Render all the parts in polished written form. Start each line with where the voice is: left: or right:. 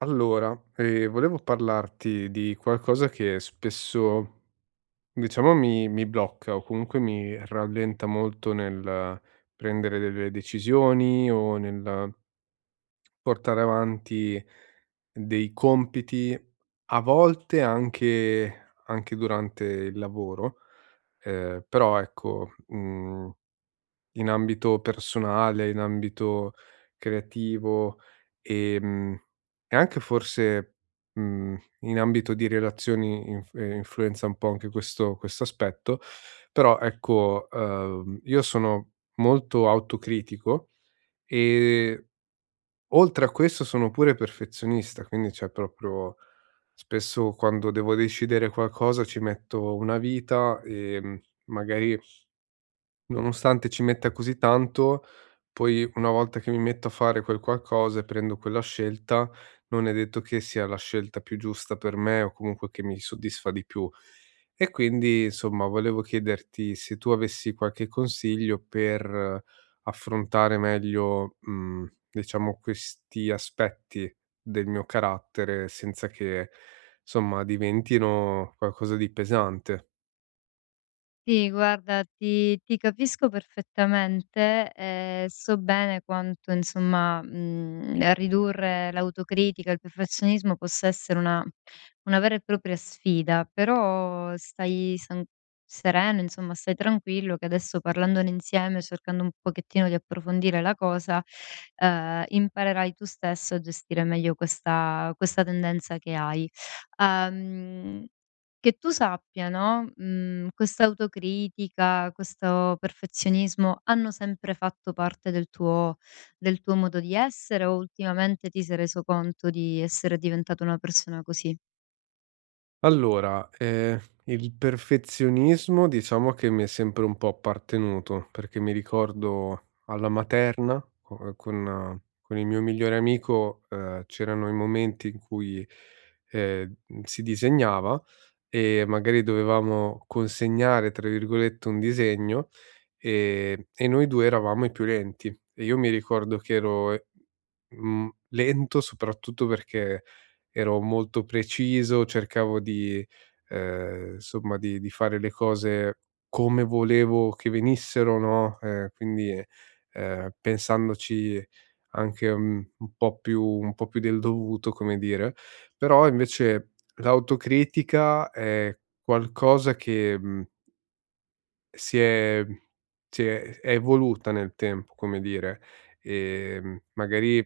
right: Volevo parlarti di qualcosa che spesso, diciamo, mi blocca o comunque mi rallenta molto nel prendere delle decisioni o nel portare avanti dei compiti, a volte anche durante il lavoro. Però ecco, mhmm in ambito personale, in ambito creativo, ehm, e anche forse, in ambito di relazioni influenza un po' anche questo aspetto, però ecco, io sono molto autocritico e oltre a questo sono pure perfezionista, quindi cioè proprio spesso quando devo decidere qualcosa ci metto una vita, magari, nonostante ci metta così tanto, poi una volta che mi metto a fare quel qualcosa e prendo quella scelta, non è detto che sia la scelta più giusta per me o comunque che mi soddisfa di più. E quindi, insomma, volevo chiederti se tu avessi qualche consiglio per affrontare meglio, diciamo questi aspetti del mio carattere senza che, somma, diventino qualcosa di pesante.
left: Sì, guarda, ti capisco perfettamente, so bene quanto insomma, ridurre l'autocritica, il perfezionismo possa essere una vera e propria sfida, però stai san sereno, insomma, stai tranquillo che adesso parlandone insieme, cercando un pochettino di approfondire la cosa, imparerai tu stesso a gestire meglio questa tendenza che hai. Uhm che tu sappia, no, questa autocritica, questo perfezionismo hanno sempre fatto parte del tuo modo di essere o ultimamente ti sei reso conto di essere diventata una persona così?
right: Il perfezionismo diciamo che mi è sempre un po' appartenuto, perché mi ricordo alla materna co con il mio migliore amico, c'erano i momenti in cui, si disegnava e magari dovevamo "consegnare" tra virgolette un disegno, e noi 2 eravamo i più lenti. E io mi ricordo che ero, lento soprattutto perché ero molto preciso, cercavo di, insomma, di fare le cose come volevo che venissero, no, quindi, pensandoci anche, un po' più del dovuto, come dire. Però invece l'autocritica è qualcosa che, si è si è evoluta nel tempo, come dire. Magari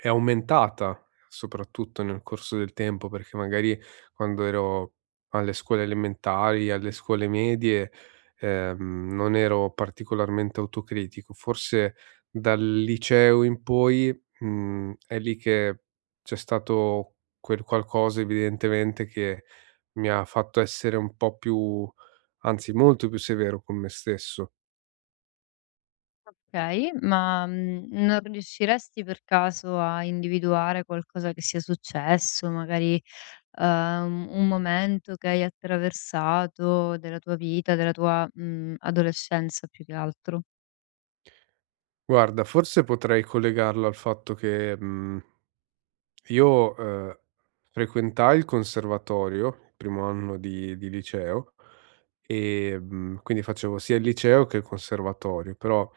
right: è aumentata soprattutto nel corso del tempo, perché magari quando ero alle scuole elementari, alle scuole medie, non ero particolarmente autocritico. Forse dal liceo in poi, è lì che c'è stato quel qualcosa evidentemente che mi ha fatto essere un po' più, anzi molto più severo con me stesso.
left: Okay, ma, non riusciresti per caso a individuare qualcosa che sia successo, magari, uhm, un momento che hai attraversato della tua vita, della tua, adolescenza più che altro?
right: Guarda, forse potrei collegarlo al fatto che, mhmm io, frequentai il conservatorio, il primo anno di liceo, quindi facevo sia il liceo che il conservatorio, però,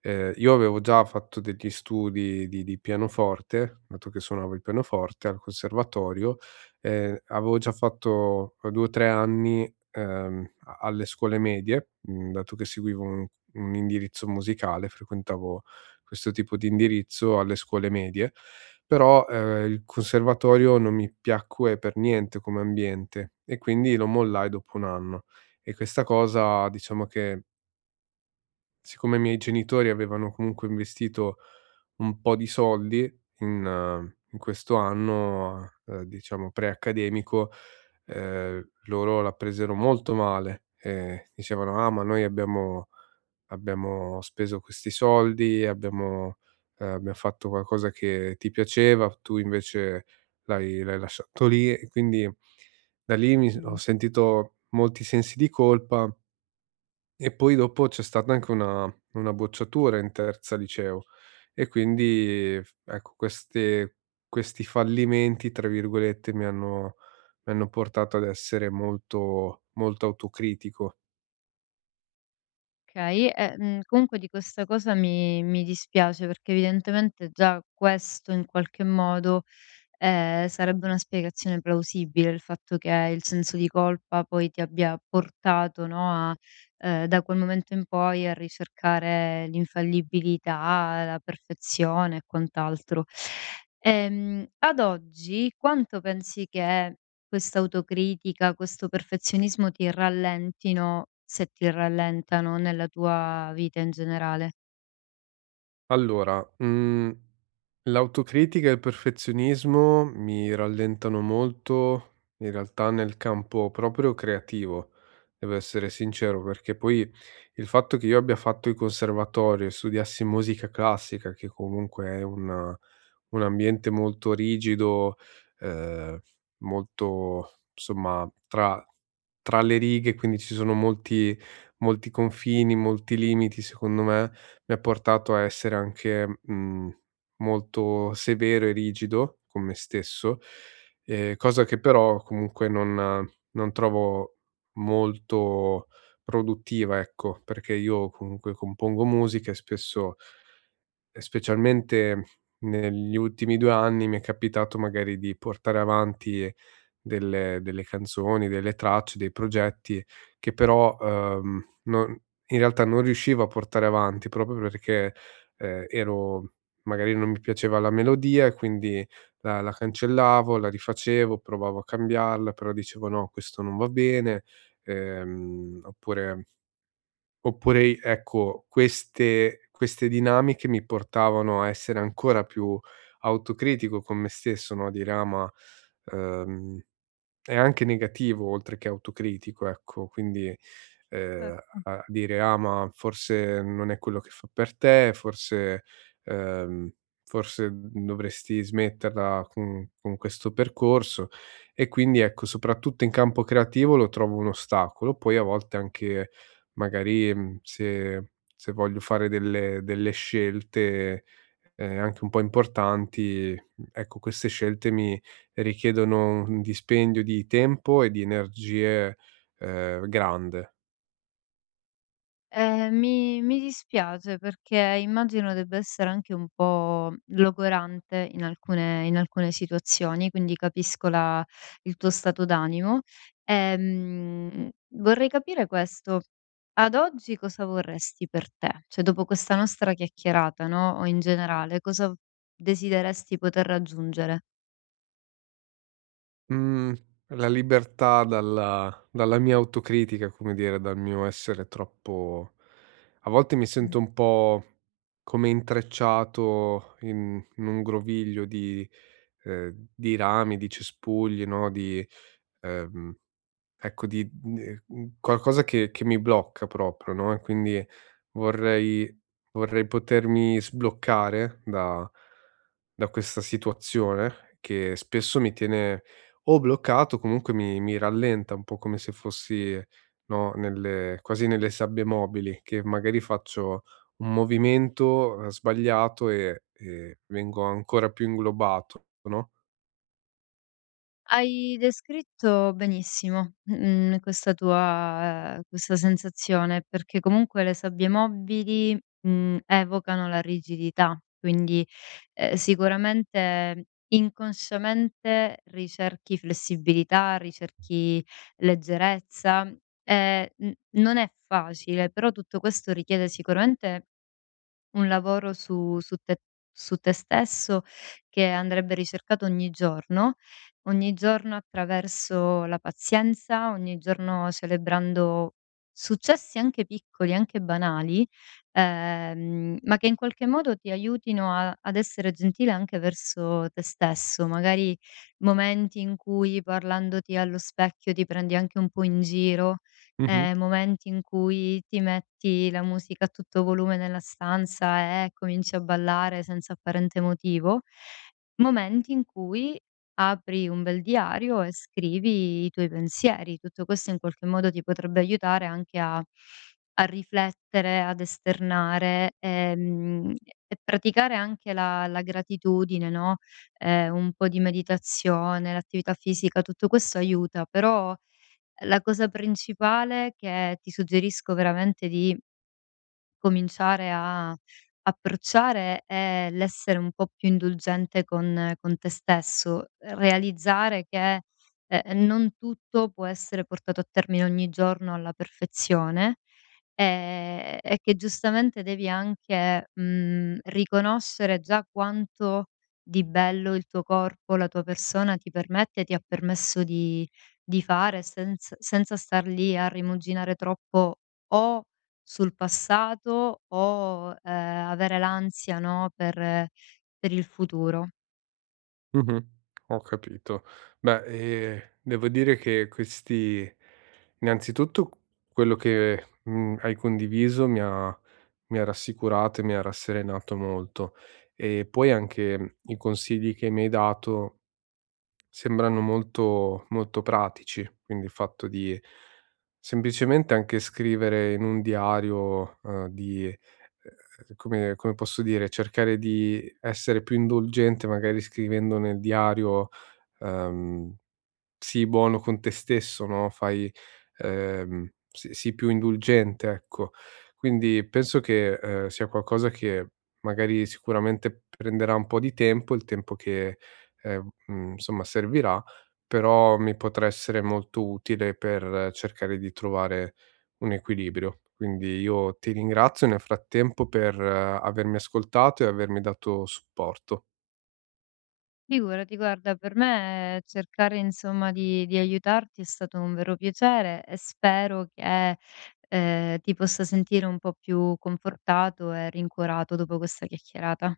right: io avevo già fatto degli studi di pianoforte, dato che suonavo il pianoforte al conservatorio. Avevo già fatto 2 o 3 anni, a alle scuole medie, dato che seguivo un indirizzo musicale, frequentavo questo tipo di indirizzo alle scuole medie, però, il conservatorio non mi piacque per niente come ambiente e quindi lo mollai dopo 1 anno. E questa cosa, diciamo che, siccome i miei genitori avevano comunque investito un po' di soldi in in questo anno, diciamo pre-accademico, loro la presero molto male e dicevano: "Ah, ma noi abbiamo speso questi soldi, abbiamo abbiam fatto qualcosa che ti piaceva, tu invece l'hai lasciato lì". E quindi da lì mi s ho sentito molti sensi di colpa, e poi dopo c'è stata anche una bocciatura in terza liceo. E quindi f ecco, queste questi "fallimenti" tra virgolette mi hanno portato ad essere molto molto autocritico.
left: Okay, e, comunque di questa cosa mi dispiace perché evidentemente già questo in qualche modo, sarebbe una spiegazione plausibile, il fatto che il senso di colpa poi ti abbia portato, no, a da quel momento in poi a ricercare l'infallibilità, la perfezione e quant'altro. Ad oggi quanto pensi che questa autocritica, questo perfezionismo ti rallentino, se ti rallentano, nella tua vita in generale?
right: Allora, l'autocritica e il perfezionismo mi rallentano molto, in realtà, nel campo proprio creativo, devo essere sincero, perché poi il fatto che io abbia fatto il conservatorio e studiassi musica classica, che comunque è un ambiente molto rigido, ehm, molto, insomma, tra le righe, quindi ci sono molti confini, molti limiti, secondo me mi ha portato a essere anche, molto severo e rigido con me stesso, cosa che però comunque non trovo molto produttiva, ecco, perché io comunque compongo musica e spesso e specialmente negli ultimi 2 anni mi è capitato magari di portare avanti delle canzoni, delle tracce, dei progetti che però, non, in realtà, non riuscivo a portare avanti proprio perché, ero magari non mi piaceva la melodia e quindi la cancellavo, la rifacevo, provavo a cambiarla, però dicevo: "No, questo non va bene", oppure, oppure, ecco, queste dinamiche mi portavano a essere ancora più autocritico con me stesso, no, a dire: "Ah, ma, ehm" è anche negativo oltre che autocritico, ecco, quindi, ehm,
left: Certo.
right: a dire: "Ah, ma forse non è quello che fa per te, forse ehm, forse dovresti smetterla con questo percorso". E quindi, ecco, soprattutto in campo creativo lo trovo un ostacolo. Poi a volte anche magari, se voglio fare delle scelte anche un po' importanti, ecco queste scelte mi richiedono un dispendio di tempo e di energie, grande.
left: Mi dispiace perché immagino debba essere anche un po' logorante in alcune situazioni, quindi capisco la il tuo stato d'animo. Ehm, vorrei capire questo: ad oggi cosa vorresti per te? Cioè, dopo questa nostra chiacchierata, no, o in generale, cosa desideresti poter raggiungere?
right: Mhmm, la libertà dalla mia autocritica, come dire, dal mio essere troppo, a volte mi sento un po' come intrecciato in un groviglio di rami, di cespugli, no, di ehm ecco, qualcosa che mi blocca proprio, no, e quindi vorrei vorrei potermi sbloccare da questa situazione che spesso mi tiene o bloccato o comunque mi rallenta, un po' come se fossi, no, nelle, quasi nelle sabbie mobili, che magari faccio un movimento, sbagliato, e vengo ancora più inglobato, no?
left: Hai descritto benissimo, questa tua questa sensazione, perché comunque le sabbie mobili, evocano la rigidità, quindi, sicuramente inconsciamente ricerchi flessibilità, ricerchi leggerezza, n non è facile, però tutto questo richiede sicuramente un lavoro su su te stesso che andrebbe ricercato ogni giorno attraverso la pazienza, ogni giorno celebrando successi anche piccoli, anche banali, ma che in qualche modo ti aiutino a ad essere gentile anche verso te stesso. Magari momenti in cui parlandoti allo specchio ti prendi anche un po' in giro, momenti in cui ti metti la musica a tutto volume nella stanza e cominci a ballare senza apparente motivo, momenti in cui apri un bel diario e scrivi i tuoi pensieri. Tutto questo in qualche modo ti potrebbe aiutare anche a a riflettere, ad esternare, e praticare anche la la gratitudine, no, un po' di meditazione, l'attività fisica, tutto questo aiuta, però la cosa principale che ti suggerisco veramente di cominciare a approcciare è l'essere un po' più indulgente con te stesso, realizzare che, non tutto può essere portato a termine ogni giorno alla perfezione. E che giustamente devi anche, riconoscere già quanto di bello il tuo corpo, la tua persona ti permette, ti ha permesso di fare senza star lì a rimuginare troppo o sul passato o, avere l'ansia, no, per il futuro.
right: Mh-mh. Ho capito. Beh, devo dire che questi, innanzitutto quello che, hai condiviso mi ha rassicurato e mi ha rasserenato molto. E poi anche i consigli che mi hai dato sembrano molto molto pratici, quindi il fatto di semplicemente anche scrivere in un diario, di come posso dire, cercare di essere più indulgente magari scrivendo nel diario, ehm, sii buono con te stesso, no, fai si sii più indulgente, ecco. Quindi penso che, sia qualcosa che magari sicuramente prenderà un po' di tempo, il tempo che, insomma, servirà, però mi potrà essere molto utile per cercare di trovare un equilibrio. Quindi io ti ringrazio nel frattempo per avermi ascoltato e avermi dato supporto.
left: Figurati, guarda, per me cercare insomma di aiutarti è stato un vero piacere e spero che ti possa sentire un po' più confortato e rincuorato dopo questa chiacchierata.